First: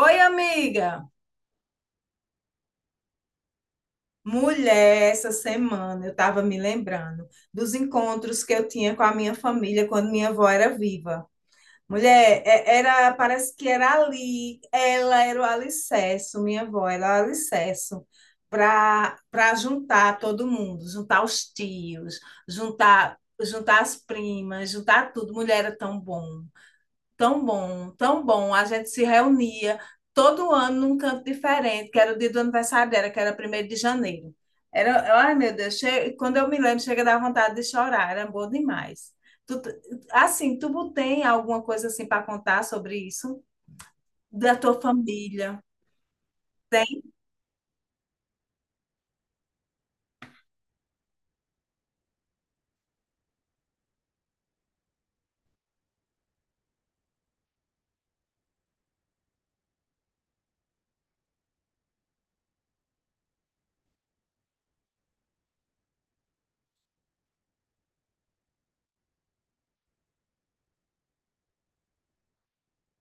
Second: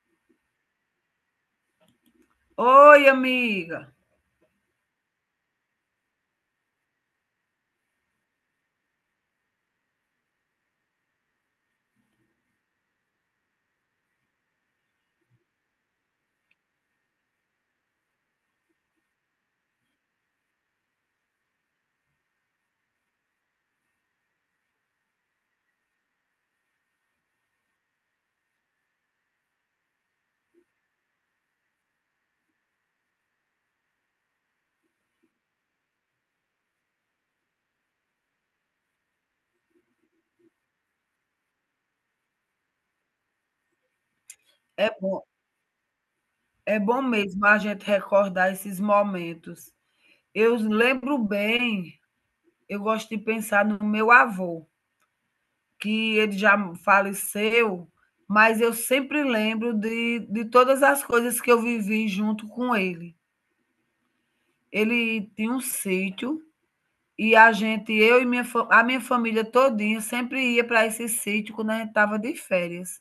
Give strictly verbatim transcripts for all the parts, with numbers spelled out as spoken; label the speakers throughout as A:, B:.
A: Oi, amiga.
B: Oi, amiga.
A: Mulher, essa semana eu estava me lembrando dos encontros que eu tinha com a minha família quando minha avó era viva. Mulher, é- era, parece que era ali, ela era o alicerce, minha avó era o alicerce para para juntar todo mundo, juntar os tios, juntar juntar as primas, juntar tudo. Mulher, era tão bom. Tão bom, tão bom. A gente se reunia todo ano num canto diferente, que era o dia do aniversário dela, que era primeiro de janeiro. Era, ai meu Deus, che- quando eu me lembro, chega a dar vontade de chorar, era bom demais. Tu, t- assim, tu tem alguma coisa assim para contar sobre isso? Da tua
B: É bom,
A: família?
B: é bom mesmo a gente recordar esses momentos. Eu lembro bem, eu gosto de pensar no meu avô, que ele já faleceu, mas eu sempre lembro de, de todas as coisas que eu vivi junto com ele. Ele tinha um sítio e a gente, eu e minha, fa- a minha família todinha, sempre ia para esse sítio quando a gente estava de férias.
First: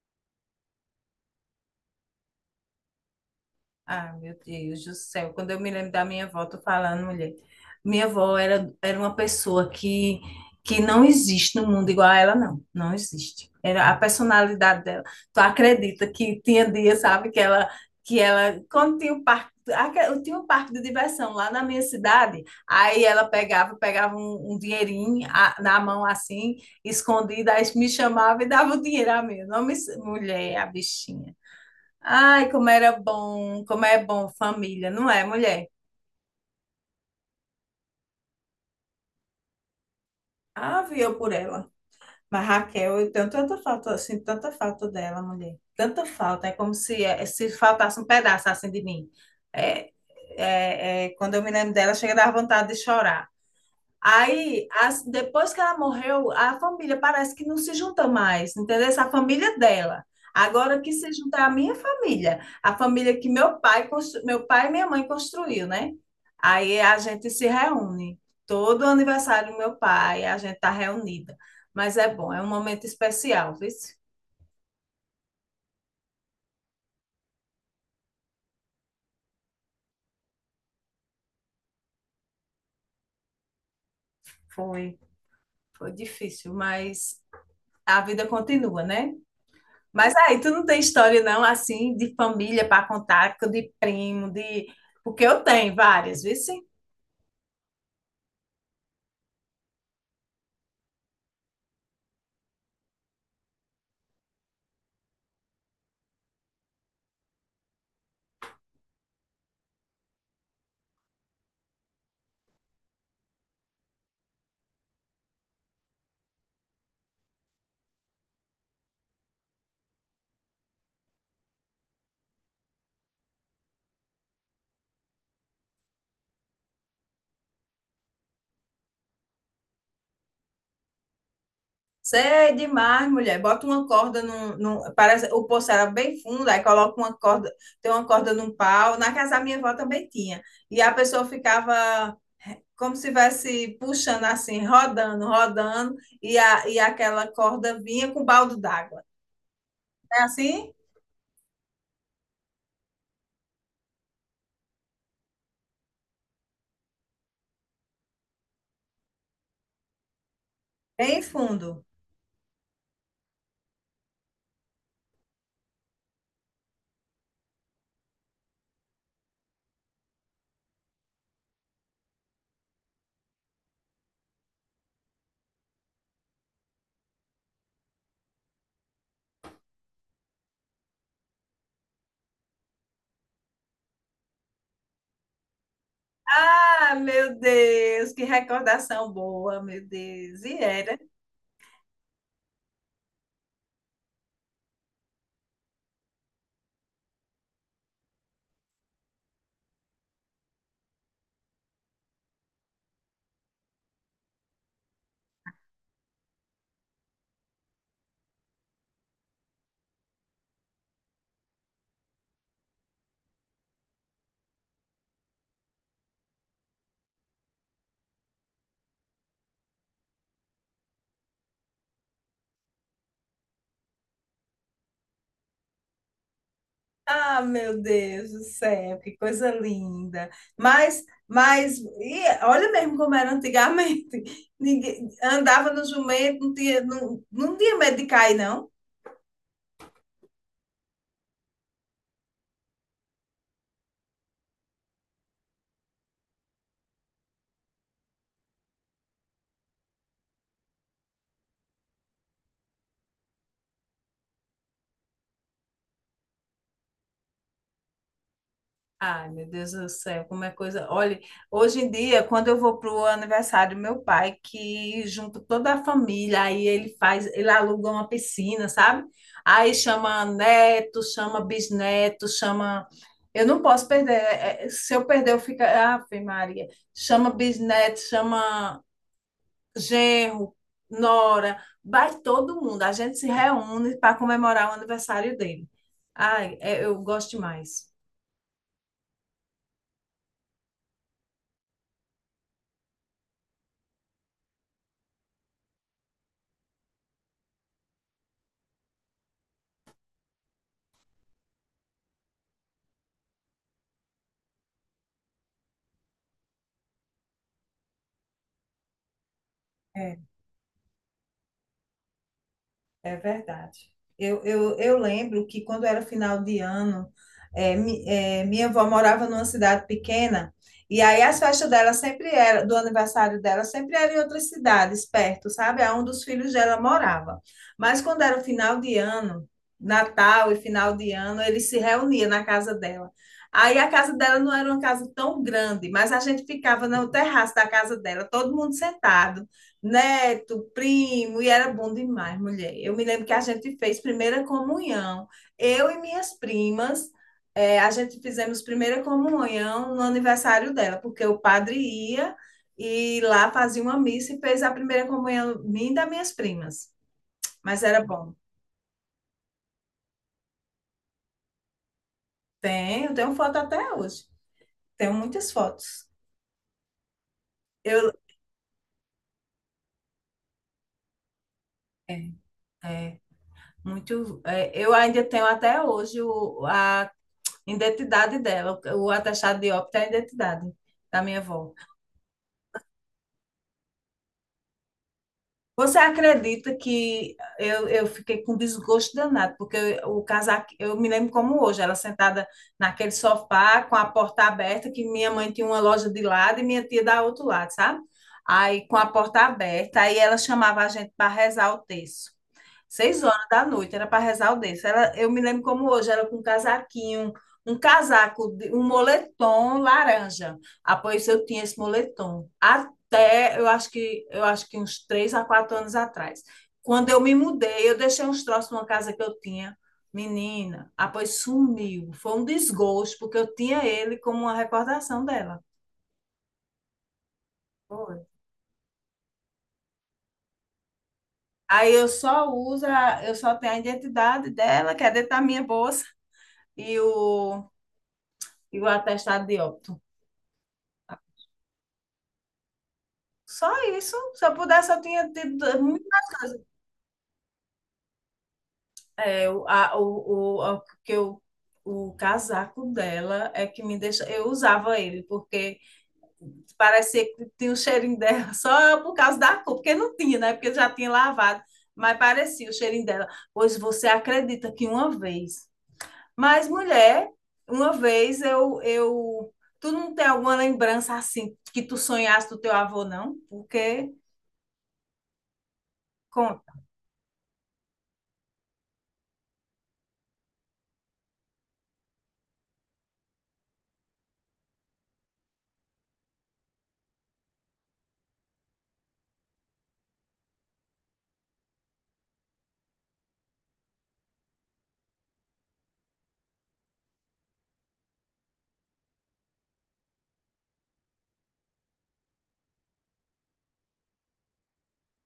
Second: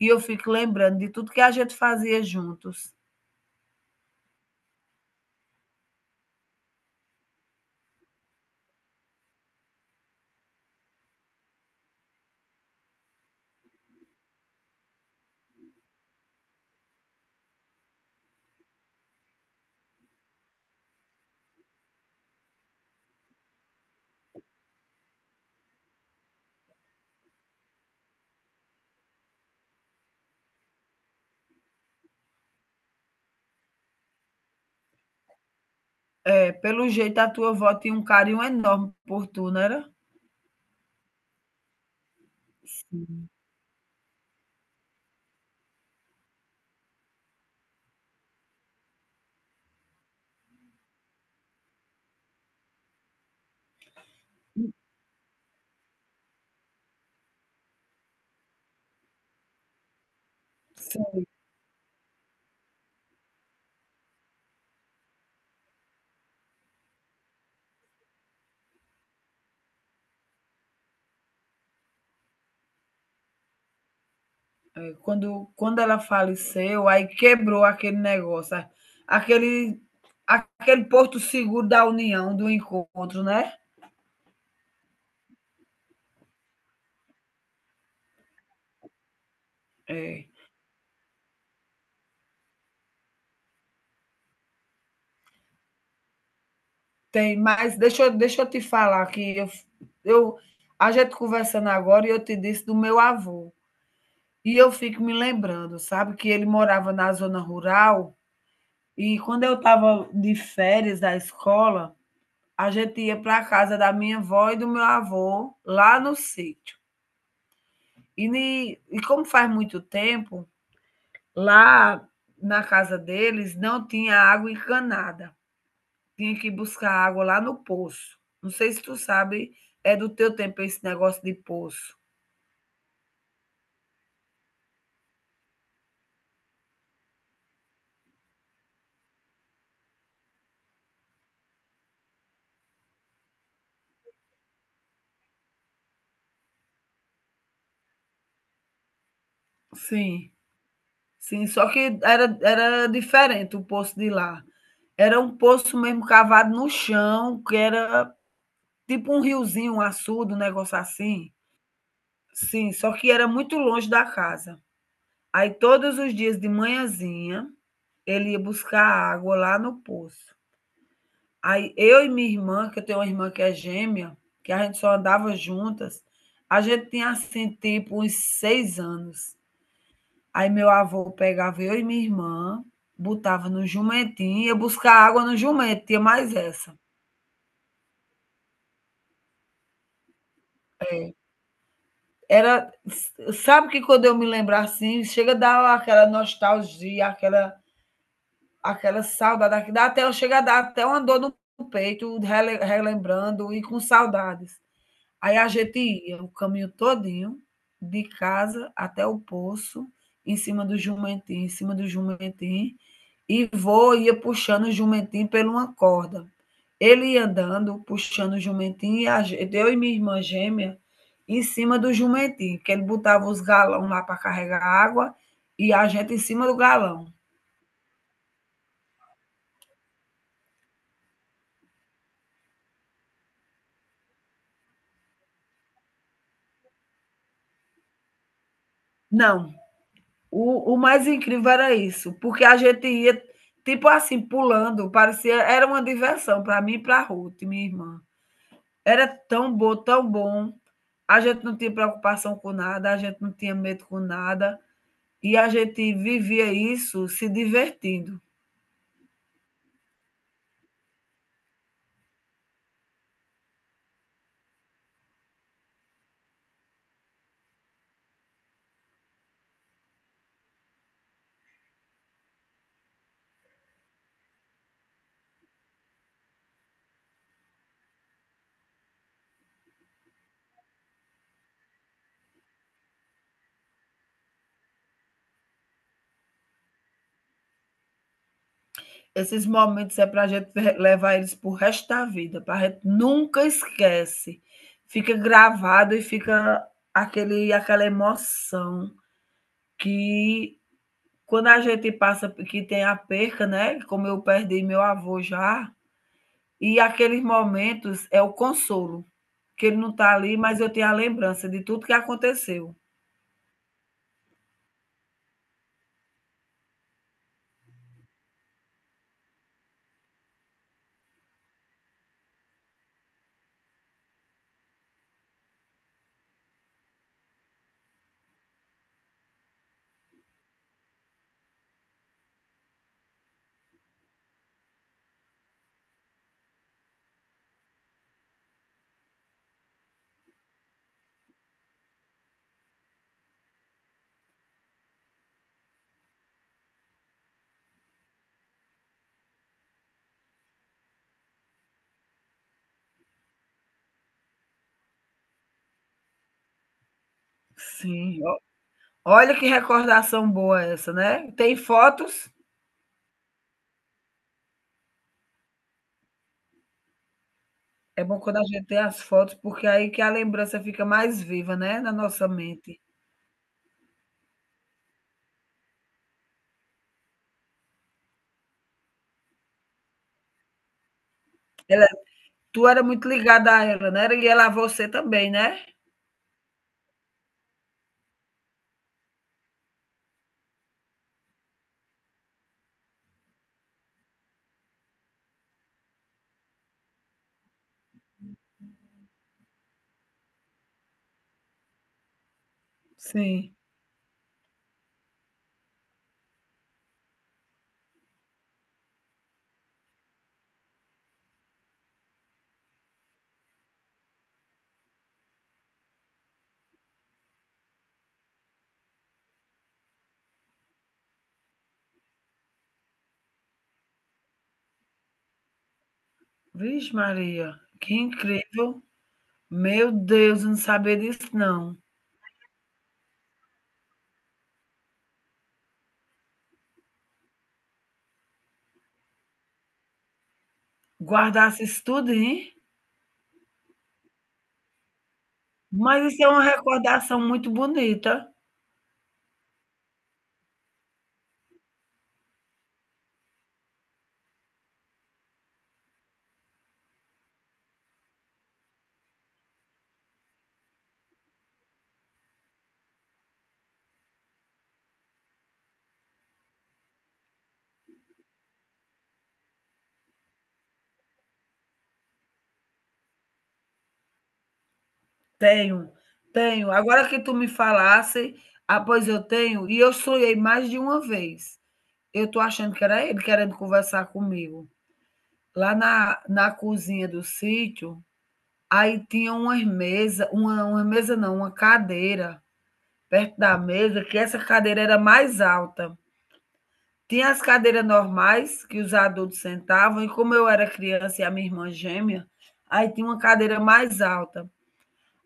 B: E eu fico lembrando de tudo que a gente fazia juntos.
A: Ah, meu Deus do céu. Quando eu me lembro da minha avó, tô falando, mulher. Minha avó era, era uma pessoa que, que não existe no mundo igual a ela, não. Não existe. Era a personalidade dela. Tu acredita que tinha dia, sabe, que ela, que ela, quando tinha o parque, aque- eu tinha um parque de diversão lá na minha cidade, aí ela pegava, pegava um, um dinheirinho a- na mão assim, escondida, aí me chamava e dava o dinheiro a mim. Não me, mulher, a bichinha. Ai, como era bom, como é bom família, não é, mulher?
B: Pelo jeito, a tua avó tinha um carinho enorme por tu, não era?
A: Ave eu por ela. Mas, Raquel, eu
B: Sim,
A: tenho tanta falta, assim, tanta falta dela, mulher. Tanta falta, é como se, é, se faltasse um pedaço assim de mim. É, é, é, quando eu me lembro dela, chega a dar vontade de chorar. Aí, as- depois que ela morreu, a família parece que não se junta mais, entendeu? Essa família é dela. Agora que se
B: sim.
A: junta é a minha família, a família que meu pai, constru- meu pai e minha mãe construiu, né? Aí a gente se reúne. Todo aniversário do meu pai, a gente tá reunida. Mas é bom, é um momento especial, viu?
B: É, quando quando ela faleceu, aí quebrou aquele negócio, a aquele aquele porto seguro da união, do encontro, né.
A: Foi, foi difícil, mas a vida continua, né? Mas
B: É,
A: aí tu não tem história não assim de família para contar, que de primo, de, porque eu tenho várias, viu? Sim?
B: tem, mas deixa eu deixa eu te falar que eu eu a gente conversando agora e eu te disse do meu avô, e eu fico me lembrando, sabe, que ele morava na zona rural, e quando eu estava de férias da escola a gente ia para a casa da minha avó e do meu avô, lá no sítio. E, e como faz muito tempo, lá na casa deles não tinha água encanada. Tinha que buscar água lá no poço. Não sei se tu sabe, é do teu tempo esse negócio de poço.
A: Cê é demais, mulher. Bota uma corda num, num- parece, o poço era bem fundo, aí coloca uma corda, tem uma corda num pau. Na casa da minha avó também tinha. E a pessoa ficava como se estivesse puxando assim, rodando, rodando, e, a, e aquela corda vinha com balde d'água. É
B: Sim,
A: assim?
B: sim, só que era, era diferente o poço de lá. Era um poço mesmo cavado no chão, que era tipo um riozinho, um açude, um negócio
A: Bem
B: assim.
A: fundo.
B: Sim, só que era muito longe da casa. Aí todos os dias de manhãzinha, ele ia buscar água lá no poço. Aí eu e minha irmã, que eu tenho uma irmã que é gêmea, que a gente só andava juntas, a gente tinha assim, tipo, uns seis anos. Aí meu avô pegava eu e minha irmã, botava no jumentinho, ia buscar água no jumento, tinha mais essa.
A: Ah, meu Deus, que recordação boa, meu Deus. E era.
B: É. Era, sabe que quando eu me lembro assim, chega a dar aquela nostalgia, aquela aquela saudade, que dá até, eu chego a dar até uma dor no peito, rele- relembrando e com saudades. Aí a gente ia o caminho todinho, de casa até o poço, em cima do jumentinho, em cima do jumentinho, E vô ia puxando o jumentinho por uma corda. Ele ia andando, puxando o jumentinho, e a gente, eu e minha irmã gêmea, em cima do jumentinho, que ele botava os galões lá para carregar água, e a gente em cima do galão.
A: Ah, meu Deus do céu, que coisa linda. Mas, mas, e olha mesmo como era antigamente. Ninguém andava no jumento, não tinha, não, não tinha medo de cair, não.
B: Não. O, o mais incrível era isso, porque a gente ia, tipo assim, pulando, parecia, era uma diversão para mim e para Ruth, minha irmã. Era tão bom, tão bom. A gente não tinha preocupação com nada, a gente não tinha medo com nada, e a gente vivia isso se divertindo.
A: Ai, meu Deus do céu, como é coisa. Olha, hoje em dia, quando eu vou pro aniversário do meu pai, que junto toda a família, aí ele faz, ele aluga uma piscina, sabe? Aí chama neto, chama bisneto, chama. Eu não posso perder. é, é, Se eu perder, eu fico. Ah, Maria. Chama bisneto, chama genro, nora, vai todo mundo. A gente se reúne para comemorar o aniversário dele. Ai, é- eu gosto demais.
B: Esses momentos é para a gente levar eles para o resto da vida, para a gente nunca esquece. Fica gravado e fica aquele, aquela emoção que, quando a gente passa, que tem a perca, né? Como eu perdi meu avô já, e aqueles momentos é o consolo, que ele não está
A: É.
B: ali, mas eu tenho a lembrança de tudo que aconteceu.
A: É verdade. Eu, eu, eu lembro que quando era final de ano, é, mi- é, minha avó morava numa cidade pequena, e aí as festas dela sempre era, do aniversário dela, sempre era em outras cidades perto, sabe? Aonde os filhos dela morava. Mas quando era final de ano, Natal e final de ano, eles se reuniam na casa dela. Aí a casa dela não era uma casa tão grande, mas a gente ficava no terraço da casa dela, todo mundo sentado, neto, primo, e era bom demais, mulher. Eu me lembro que a gente fez primeira comunhão. Eu e minhas primas, eh, a gente fizemos primeira comunhão no aniversário dela, porque o padre ia e lá fazia uma missa e fez a primeira comunhão minha e das minhas primas. Mas era
B: Sim,
A: bom.
B: o olha que recordação boa essa, né? Tem fotos,
A: Tenho, tenho foto até hoje. Tenho muitas fotos.
B: é
A: Eu,
B: bom quando a gente tem as fotos, porque é aí que a lembrança fica mais viva, né, na nossa
A: é,
B: mente.
A: é, muito, é, eu ainda tenho até hoje o, a identidade dela, o atestado de óbito é a identidade da minha avó.
B: Ela Tu era muito ligada a ela, né? E ela a você também, né?
A: Você acredita que eu, eu fiquei com desgosto danado, porque eu, o casaco, eu me lembro como hoje, ela sentada naquele sofá com a porta aberta, que minha mãe tinha uma loja de lado e minha tia da outro lado, sabe? Aí com a porta aberta, aí ela chamava a gente para rezar o terço. Seis horas
B: Sim.
A: da noite, era para rezar o terço. Ela, eu me lembro como hoje, era com um casaquinho, um casaco, de- um moletom laranja. Ah, pois eu tinha esse moletom. Até, eu acho que, eu acho que uns três a quatro anos atrás. Quando eu me mudei, eu deixei uns troços numa casa que eu tinha. Menina, ah, pois sumiu. Foi um desgosto, porque eu tinha ele como uma recordação dela.
B: Vixe Maria, que
A: Foi.
B: incrível. Meu Deus, eu não sabia disso não.
A: Aí eu só uso, a- eu só tenho a identidade dela, que é dentro da minha bolsa, e o, e o atestado de óbito.
B: Guardasse isso tudo, hein?
A: Só isso. Se eu pudesse, eu tinha tido.
B: Mas isso é uma recordação muito bonita.
A: É, o, a, o, o, que eu, o casaco dela é que me deixa. Eu usava ele, porque parecia que tinha o cheirinho dela, só por causa da cor, porque não tinha, né? Porque já tinha lavado, mas parecia o cheirinho dela. Pois você acredita que uma vez. Mas, mulher, uma vez eu, eu. Tu não tem alguma lembrança assim que tu sonhasse do teu avô, não? Porque.
B: Tenho, tenho.
A: Conta.
B: Agora que tu me falasse, ah, pois eu tenho, e eu sonhei mais de uma vez. Eu tô achando que era ele querendo conversar comigo. Lá na na cozinha do sítio, aí tinha uma mesa uma uma mesa não, uma cadeira perto da mesa, que essa cadeira era mais alta. Tinha as cadeiras normais que os adultos sentavam, e como eu era criança e a minha irmã gêmea, aí tinha uma cadeira mais alta.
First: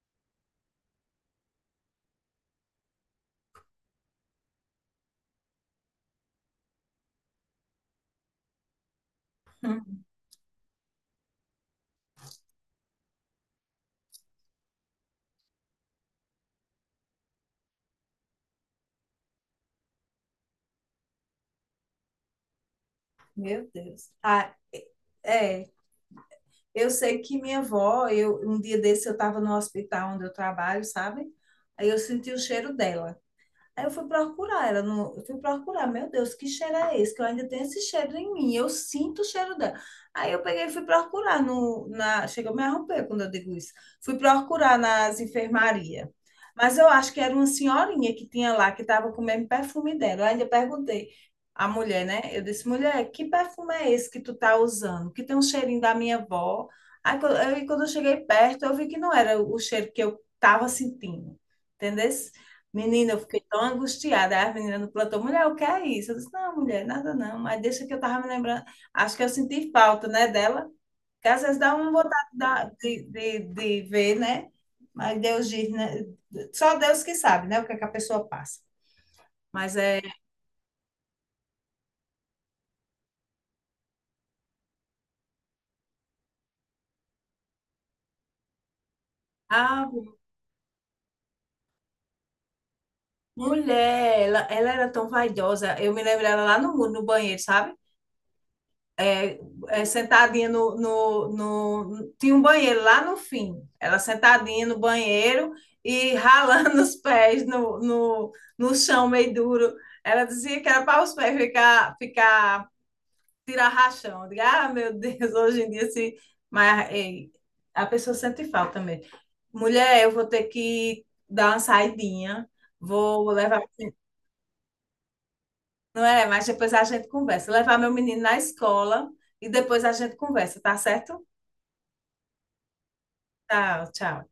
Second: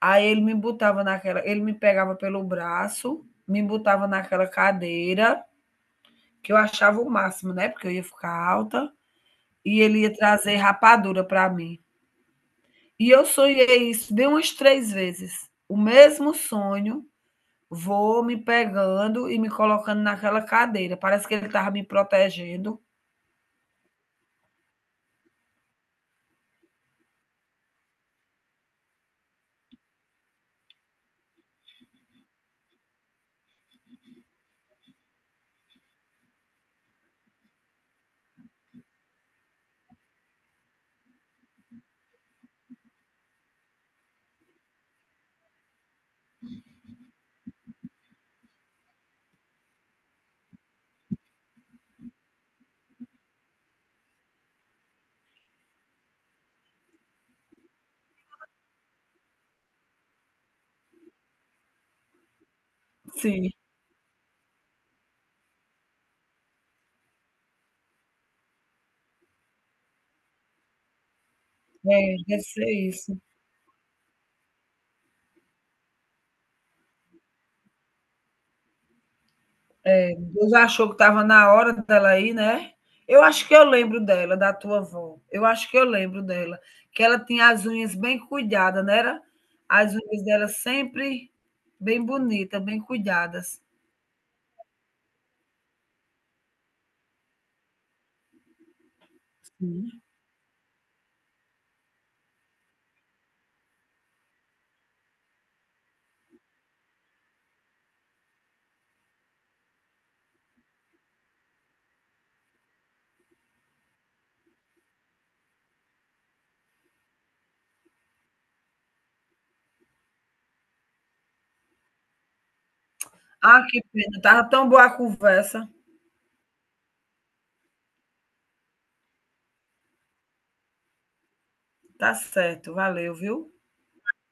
B: Aí ele me botava naquela, ele me pegava pelo braço, me botava naquela cadeira, que eu achava o máximo, né? Porque eu ia ficar alta, e ele
A: Hum.
B: ia trazer rapadura para mim. E eu sonhei isso de umas três vezes. O mesmo sonho, vou me pegando e me colocando naquela cadeira. Parece que ele estava me protegendo.
A: Meu Deus. Ah, é, é, eu sei que minha avó, eu, um dia desse eu estava no hospital onde eu trabalho, sabe? Aí eu senti o cheiro dela. Aí eu fui procurar ela, no, eu fui procurar, meu Deus, que cheiro é esse? Que eu ainda tenho esse cheiro em mim, eu sinto o cheiro dela. Aí eu peguei e fui procurar no, na, chega a me arromper quando eu digo isso. Fui procurar nas enfermarias. Mas eu acho que era uma senhorinha que tinha lá, que estava com o mesmo perfume dela. Eu ainda perguntei à mulher, né? Eu disse, mulher, que perfume é esse que tu tá usando? Que tem um cheirinho da minha avó. Aí quando eu, quando eu cheguei perto, eu vi que não era o cheiro que eu estava sentindo. Entendeu? Menina, eu fiquei
B: Sim.
A: tão angustiada. Aí a menina no plantão, mulher, o que é isso? Eu disse, não, mulher, nada não. Mas deixa que eu tava me lembrando. Acho que eu senti falta, né, dela. Que às vezes dá uma
B: É,
A: vontade
B: deve
A: da-
B: ser
A: de,
B: isso.
A: de, de ver, né? Mas Deus diz, né? Só Deus que sabe, né? O que é que a pessoa passa. Mas é...
B: Deus achou que estava na hora dela ir, né? Eu acho que eu lembro dela, da tua avó. Eu acho que eu lembro dela. Que ela tinha as unhas bem cuidadas, não era?
A: Ah,
B: As unhas dela sempre bem bonitas, bem cuidadas.
A: mulher, ela, ela era tão vaidosa. Eu me lembro dela lá no muro, no banheiro, sabe? É,
B: Sim.
A: sentadinha no, no, no. Tinha um banheiro lá no fim. Ela sentadinha no banheiro e ralando os pés no, no, no chão meio duro. Ela dizia que era para os pés ficar, ficar tirar rachão. Eu digo, ah, meu Deus, hoje em dia se. Mas, ei, a pessoa sente falta também. Mulher, eu vou ter que dar uma saidinha, vou levar.
B: Ah, que pena. Tava tão boa a conversa.
A: Não é? Mas depois a gente conversa. Levar meu menino na escola e depois a gente conversa, tá certo?
B: Tá certo, valeu, viu?
A: Tchau, tchau.